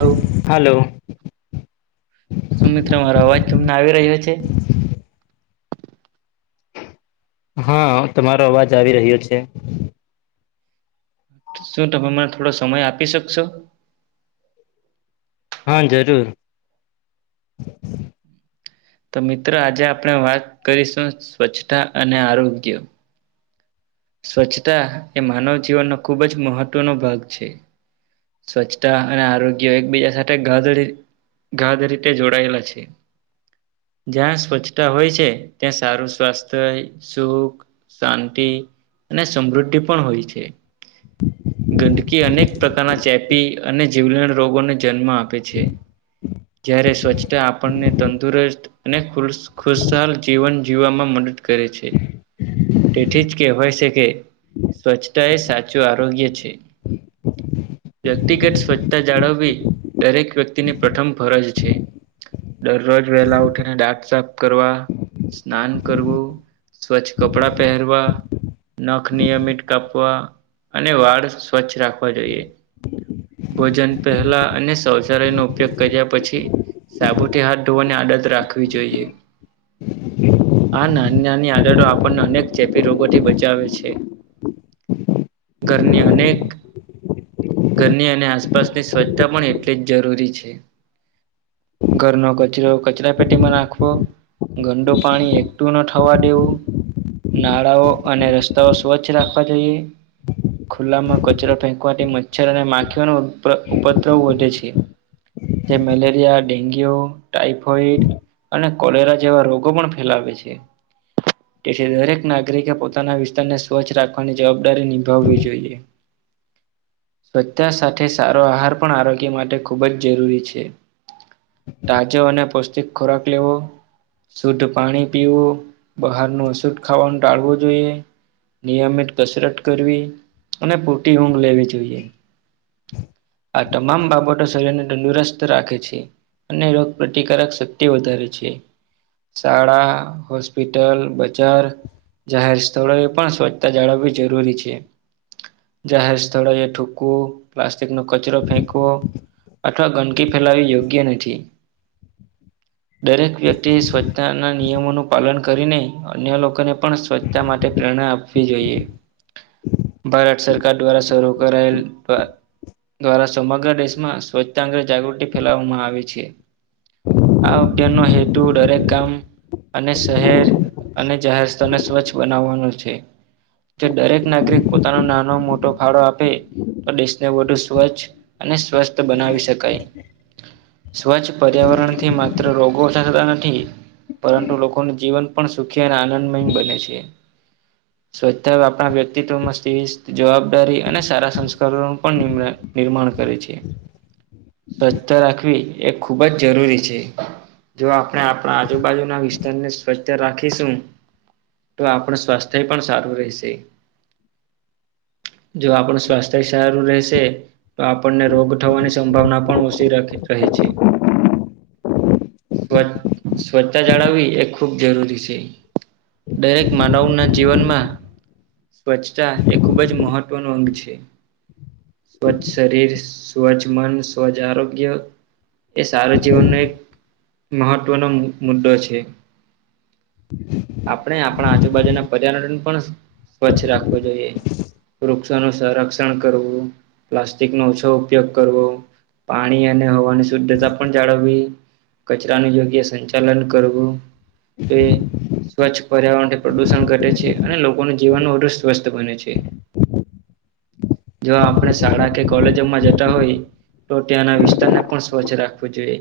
હ હાલો સુમિત્ર મારો અવાજ તમને આવી રહ્યો છે હા તમારો અવાજ આવી રહ્યો છે શું તમે મને થોડો સમય આપી શકશો હા જરૂર તો મિત્રો આજે આપણે વાત કરીશું સ્વચ્છતા અને આરોગ્ય સ્વચ્છતા એ માનવ જીવનનો ખૂબ જ મહત્વનો ભાગ છે સ્વચ્છતા અને આરોગ્ય એકબીજા સાથે ગધડી ઘાધ રીતે જોડાયેલા છે જ્યાં સ્વચ્છતા હોય છે ત્યાં સારું સ્વાસ્થ્ય સુખ શાંતિ અને સમૃદ્ધિ પણ હોય છે ગંદકી અનેક પ્રકારના ચેપી અને જીવલેણ રોગોને જન્મ આપે છે જ્યારે સ્વચ્છતા આપણને તંદુરસ્ત અને ખુશાલ જીવન જીવામાં મદદ કરે છે તેથી જ કહેવાય કે સ્વચ્છતા એ સાચું આરોગ્ય છે વ્યક્તિગત સ્વચ્છતા જાળવવી દરેક વ્યક્તિની પ્રથમ ફરજ છે દરરોજ વેલા ઉઠીને ડાક સાફ કરવા સ્નાન કરવું સ્વચ્છ કપડા પહેરવા નખ નિયમિત કાપવા અને વાળ સ્વચ્છ રાખવા જોઈએ ભોજન પહેલા અને શૌચાલયનો ઉપયોગ કર્યા પછી સાબુથી હાથ ધોવાની આડત રાખવી જોઈએ આ નાની નાની આદતો આપણને અનેક ચેપી રોગોથી બચાવે છે ઘરની અનેક ઘરની અને આસપાસની સ્વચ્છતા પણ એટલી જ જરૂરી છે ઘરનો કચરો કચરા પેટીમાં નાખવો ગંંદુ પાણી એકઠું ન થવા દેવું નાળાઓ અને રસ્તાઓ સ્વચ્છ રાખવા જોઈએ ખુલ્લામાં કચરો ફેંકવાથી મચ્છર અને માખીઓનો ઉપદ્રવ વધે છે જે મલેરિયા ડેન્ગ્યુ ટાઈફોઈડ અને કોલેરા જેવા રોગો પણ ફેલાવે છે તેથી દરેક નાગરિકે પોતાના વિસ્તાર ને સ્વચ્છ રાખવાની જવાબદારી નિભાવવી જોઈએ. સ્વચ્છતા સાથે સારો આહાર પણ આરોગ્ય માટે ખૂબ જ જરૂરી છે. તાજો અને પૌષ્ટિક ખોરાક લેવો શુદ્ધ પાણી પીવું બહારનું શુદ્ધ ખાવાનું ટાળવું. તો એ નિયમિત કસરત કરવી અને પૂટી ઊંઘ લેવી. જોઈએ આ તમામ બાબતો શરીરને તંદુરસ્ત. રાખે છે અને રોગ પ્રતિકારક શક્તિ વધારે છે. શાળા હોસ્પિટલ બજાર જાહેર સ્થળોએ પણ સ્વચ્છતા જાળવવી જરૂરી છે. જાહેર સ્થળે ઠુંકુ પ્લાસ્ટિક નો કચરો ફેંકવો અથવા ગંદકી ફેલાવી યોગ્ય નથી. દરેક વ્યક્તિએ સ્વચ્છતાના નિયમોનું પાલન કરીને અન્ય લોકોને પણ સ્વચ્છતા માટે પ્રેરણા આપવી જોઈએ. ભારત સરકાર દ્વારા શરૂ કરાયેલ દ્વારા સમગ્ર દેશમાં સ્વચ્છતા અંગે જાગૃતિ ફેલાવવામાં આવે છે. આ અભિયાન નો હેતુ દરેક ગામ અને શહેર અને જાહેર ત ને સ્વચ્છ બનાવવાનો છે. જે દરેક નાગરિક પોતાનો નાનો મોટો ફાળો આપે. તો દેશને વધુ સ્વચ્છ અને સ્વસ્થ બનાવી શકાય. સ્વચ્છ પર્યાવરણથી માત્ર રોગો થતા નથી. પરંતુ લોકોનું જીવન પણ સુખી અને આનંદમય બને છે. સ્વચ્છતાઓ આપણા વ્યક્તિત્વમાં સિસ્થ જવાબદારી અને સારા સંસ્કારોનું પણ નિ નિર્માણ કરે છે. સ્વચસ્થા રાખવી એ ખૂબ જ જરૂરી છે. જો આપણે આપણા આજુબાજુના વિસ્તારને સ્વચ્છ રાખીશું તો આપણે સ્વાસ્થ્ય પણ સારું રહેશે. જો આપણુ સ્વાસ્થ્ય સારું રહેશે તો આપણને રોગ થવાની સંભાવના પણ ઓછી રખી રહે છે. સ્વ સ્વચ્છતા જાળવવી એ ખૂબ જરૂરી છે. દરેક માનવના જીવનમાં સ્વચ્છતા એ ખૂબ જ મહત્વનો અંગ છે. સ્વચ્છ શરીર સ્વચ્છ મન સ્વચ્છ આરોગ્ય એ સારા જીવનનો એક મહત્વનો મુ મુદ્દો છે. હ. આપણે આપ પણ આજુબાજુના પર્યાવરણ પણ સ્વચ્છ રાખવું જોઈએ. વૃક્ષો નુ સંરક્ષણ કરવું પ્લાસ્ટિક નો ઓછો ઉપયોગ કરવો. પાણી અને હવાની શુદ્ધતા પણ જાળવવી કચરાનું યોગ્ય સંચાલન કરવું તો એ સ્વચ્છ પર્યાવરણથી પ્રદુષણ ઘટે છે અને લોકોનું જીવન ઓટુ સ્વસ્થ બને છે. જો આપણે શાળા કે કોલેજમાં જતા હોય તો ત્યાંના વિસ્તારને પણ સ્વચ્છ રાખવું જોઈએ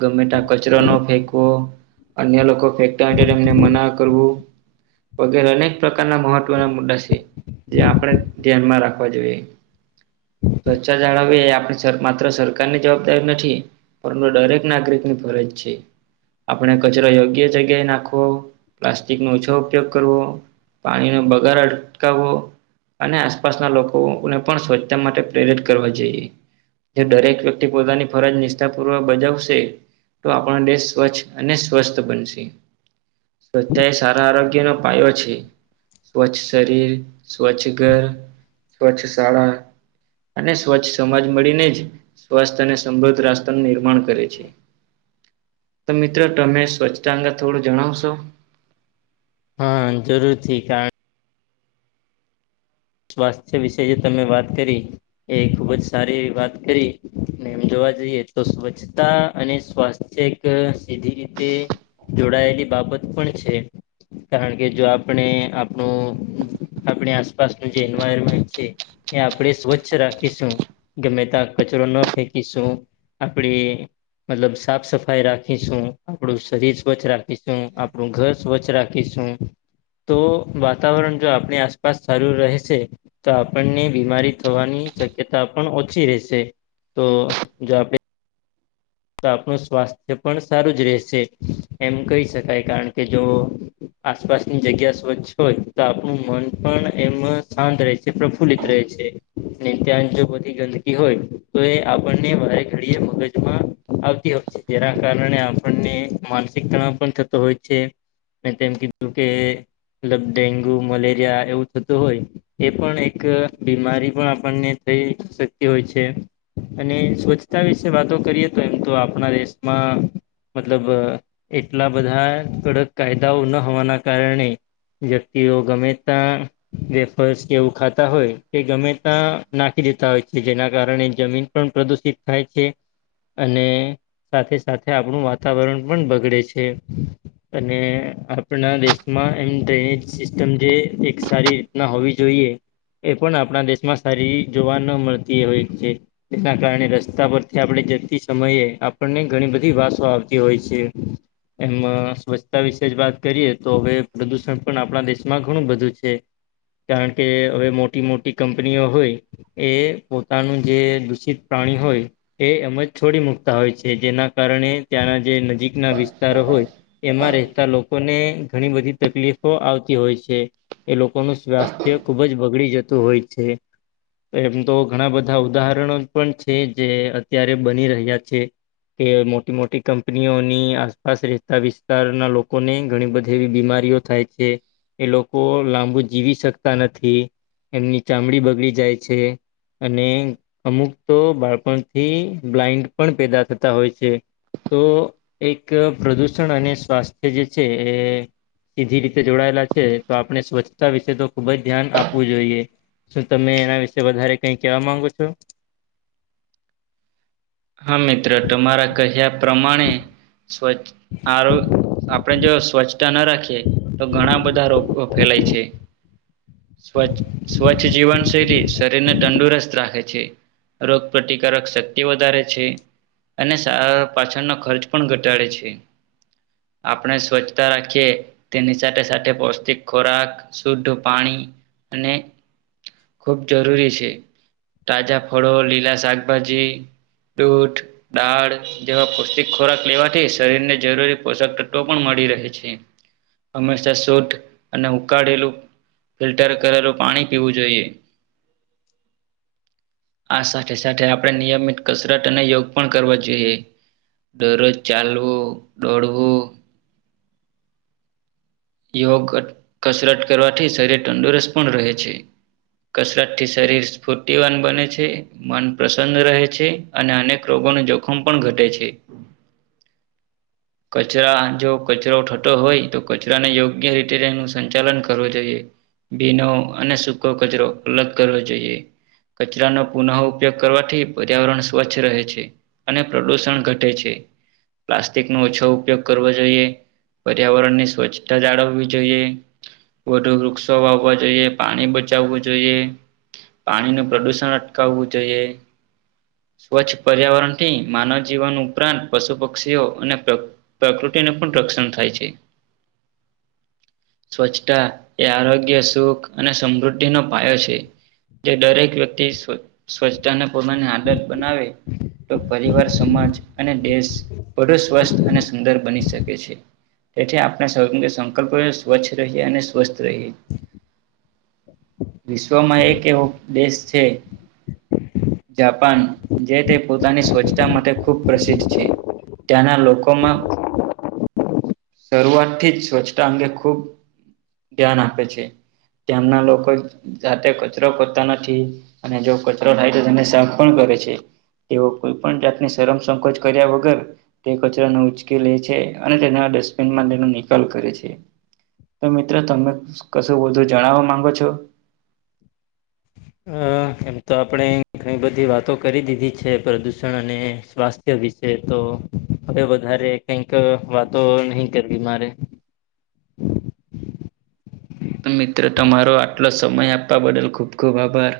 ગમેટ કચરો ન ફેકવો અન્ય લોકો ફેંકતા હોય તો એમને મના કરવું વગેરે અનેક પ્રકારના મહત્વના મુદ્દા છે. જે આપણે ધ્યાનમાં રાખવા જોઈએ. સ્વચ્છા જાળવી એ આપણી છ માત્ર સરકારની જવાબદારી નથી પરંતુ દરેક નાગરિક ની ફરજ છે આપણે કચરો યોગ્ય જગ્યાએ નાખવો પ્લાસ્ટિક નો ઓછો ઉપયોગ કરવો પાણીનો બગાડ અટકાવવો અને આસપાસના લોકોને પણ સ્વચ્છતા માટે પ્રેરિત કરવા જોઈએ. જે દરેક વ્યક્તિ પોતાની ફરજ નિષ્ઠાપૂર્વક બજવશે. તો આપણાો દેેશ સ્વચ્છ અને સ્વસ્થ બનશે. સ્વચ્છતા એ સારા આરોગ્ય નો પાયો છે. સ્વચ્છ શરીર, સ્વચ્છ ઘર, સ્વચ્છ શાળા અને સ્વચ્છ સમાજ મળીને જ સ્વાસ્થ્ય અને સમૃદ્ધ રાસ્તાનું નિર્માણ કરે છે. તો મિત્રો તમે સ્વચ્છતા અંગે થોડું જણાવશો? હા જરૂરથી કારણ સ્વાસ્થ્ય વિશે જે તમે વાત કરી એ ખુબ જ સારી વાત કરી અને એમ જોવા જઈએ તો સ્વચ્છતા અને સ્વાસ્થ્ય એક સીધી રીતે જોડાયેલી બાબત પણ છે. કારણ કે જો આપણે આપણું આપણી આસપાસનું જે એન્વાયરમેન્ટ છે. એ આપણે સ્વચ્છ રાખીશું ગમે ત્યાં કચરો ન ફેંકીશું. આપડે મતલબ સાફ સફાઈ રાખીશું, આપડું શરીર સ્વચ્છ રાખીશું, આપણું ઘર સ્વચ્છ રાખ શું તો વાતાવરણ જો આપણી આસપાસ સારું રહેશે તો આપણને બીમારી થવાની શક્યતા પણ ઓછી રહેશે. તો [inaudible] તો આપણું સ્વાસ્થ્ય પણ સારું જ રહેશે એમ કહી શકાય કારણ કે જોઓ આસપાસની જગ્યા સ્વચ્છ હોય તો આપણું મન પણ એમ શાંત રહે છે પ્રફુલ્લિત રહે છે. ને ત્યાં જો બધી ગંદકી હોય તો એ આપણને માય ઘડીએ મગજમાં આવતી હોય છે જેના કારણે આપણને માનસિક તણાવ પણ થતો હોય છે. મે તેમ કીધું કે મતલબ ડેન્ગુ, મલેરિયા એવું થતું હોય. એ પણ એક બીમારી પણ આપણને થઈ શકતી હોય છે. અને સ્વચ્છતા વિશે વાતો કરીએ તો એમ તો આપણા દેશમાં મતલબ એટલા બધા કડક કાયદાઓ ન હોવાના કારણે. [inaudible] ગમે ત વેફર્સ કે એવું ખાતા હોય તે ગમે ત્યા નાખી દેતા હોય છે જેના કારણે જમીન પણ પ્રદૂષિત થાય છે. અને સાથે સાથે આપણું વાતાવરણ પણ બગડે છે. અને આપણા દેશમાં એમ ડ્રેનેજ સિસ્ટમ જે એક સારી રીતના હોવી જોઈએ. એ પણ આપણા દેશમાં સારી જોવા ન મળતી હોય છે. એના કારણે રસ્તા પરથી આપણે જ સમયે આપણને ઘણી બધી વાસો આવતી હોય છે. એમ સ્વચ્છતા વિશે જ વાત કરીએ તો હવે પ્રદુષણ પણ આપણા દેશમાં ઘણું બધું છે. કારણ કે હવે મોટી મોટી કંપનીઓ હોય. એ પોતાનું જે દૂષિત પ્રાણી હોય એ એમ જ છોડી મુકતા હોય છે જેના કારણે ત્યાંના જે નજીકના વિસ્તારો હોય એમાં રહેતા લોકો લોકોને ઘણી બધી તકલીફો આવતી હોય છે. એ લોકોનું સ્વાસ્થ્ય ખુબ જ બગડી જતું હોય છે. એમ તો ઘણા બધા ઉદાહરણો પણ છે જે અત્યારે બની રહ્યા છે. કે મોટી મોટી કંપનીઓની આસપાસ રહેતા વિસ્તારના લોકોને ઘણી બધી એવી બીમારીઓ. થાય છે એ લોકો લાંબુ જીવી શકતા નથી. એમની ચામડી બગડી જાય છે અને અમુક તો બાળપણથી બ્લાઈન્ડ પણ પેદા થતા હોય છે. તો એક પ્રદુષણ અને સ્વાસ્થ્ય જે છે એ એ જે રીતે જોડાયેલા છે તો આપણે સ્વચ્છતા વિશે તો ખુબ જ ધ્યાન આપવું જોઈએ. શું તમે એના વિશે વધારે કઈ કેવા માંગો છો? હા મિત્ર તમારા કહ્યા પ્રમાણે સ્વચ્છ આરો આપણેે જો સ્વચ્છતા ના રાખીએ તો ઘણા બધા રોગો ફેલાય છે. સ્વચ્છ સ્વચ્છ જીવન શૈલી શરીરને તંદુરસ્ત રાખે છે. રોગ પ્રતિકારક શક્તિ વધારે છે. છે. અને સારા પાછળનો ખર્ચ પણ ઘટાડે છે. આપણે સ્વચ્છતા રાખીએ તેની સાથે સાથે પૌષ્ટિક ખોરાક શુદ્ધ પાણી અને ખુબ જરૂરી છે. તાજા ફળો લીલા શાકભાજી દૂધ દાળ જેવા પૌષ્ટિક ખોરાક લેવાથી શરીરને જરૂરી પોષક તત્વો પણ મળી રહે છે. હંમેશા શોધ અને ઉકાળેલું ફિલ્ટર કરેલું પાણી પીવું જોઈએ. આ સાથે સાથે આપડે નિયમિત કસ રત અને યોગ પણ કરવા જોઈએ. દરરોજ ચાલવું, દોડવું યોગ, કસરત કરવાથી શરીર તંદુરસ્ત પણ રહે છે. કસરત થી શરીર સ્ફૂર્તિવાન બને છે. મન પ્રસન્ન રહેે છે. અને અનેક રોગોનું જોખમ પણ ઘટે છે. કચરા જો કચરો થતો હોય તો તો તેને યોગ્ય રીતે તેનું સંચાલન કરવું જોઈએ. ભીનો અને સૂકો કચરો અલગ કરવો જોઈએ. કચરાનો પુનઃ ઉપયોગ કરવાથી, પર્યાવરણ સ્વચ્છ રહે છે. અને પ્રદૂષણ ઘટે છે. પ્લાસ્ટિક નો ઓછો ઉપયોગ કરવો જોઈએ. પર્યાવરણ ની સ્વચ્છ તા જાળવવી જોઈએ. વધુ વૃક્ષો વાવવા જોઈએ. પાણી બચાવવું જોઈએ. પાણી નું પ્રદુષણ અટકાવવું જોઈએ. સ્વચ્છ પર્યાવરણ થી, માનવ જીવન ઉપરાંત પશુ પક્ષીઓ અને પ્ર પ્રકૃતિને પણ રક્ષણ થાય છે. સ્વચ્છતા એ આરોગ્ય સુખ અને સમૃદ્ધિનો માયા છે. જે દરેક વ્યક્તિ સ્વ-સ્વચ્છતાના પ્રમાણે આદત બનાવે તો પરિવાર સમાજ અને દેશ બધું સ્વસ્થ અને સુંદર બની શકે છે. તેથી આપણે સંકલ્પ સ્વચ્છ રહીએ અને સ્વસ્થ રહીએ. વિશ્વમાં એક એવું દેશ છે જાપાન જે તે પોતાની સ્વચ્છતા માટે ખૂબ પ્રસિદ્ધ છે. ત્યાંના લોકોમાં શરૂઆત થી જ, સ્વચ્છતા અંગે ખુબ ધ્યાન આપે છે. તેમના લોકો જાતે કચરો કરતા નથી. અને જો કચરો થાય તો તેને સાફ પણ કરે છે. તેઓ કોઈ પણ જાતને શરમ સંકોચ કર્યા વગર તે કચરાને ઉચકી લે છે. અને તેના ડસ્ટબિનમાં તેનો નિકાલ કરે છે. તો મિત્ર, તમે કશું વધુ જણાવવા માંગો છો? આ. એમ તો આપણે ઘણી બધી વાતો કરી દીધી છે પ્રદૂષણ અને સ્વાસ્થ્ય વિશ શે તો હવે વધારે, કઈક વાતો નહી કરવી મારે. તો મિત્રો, તમારો આટલો સમય આપવા બદલ ખૂબ ખૂબ આભાર.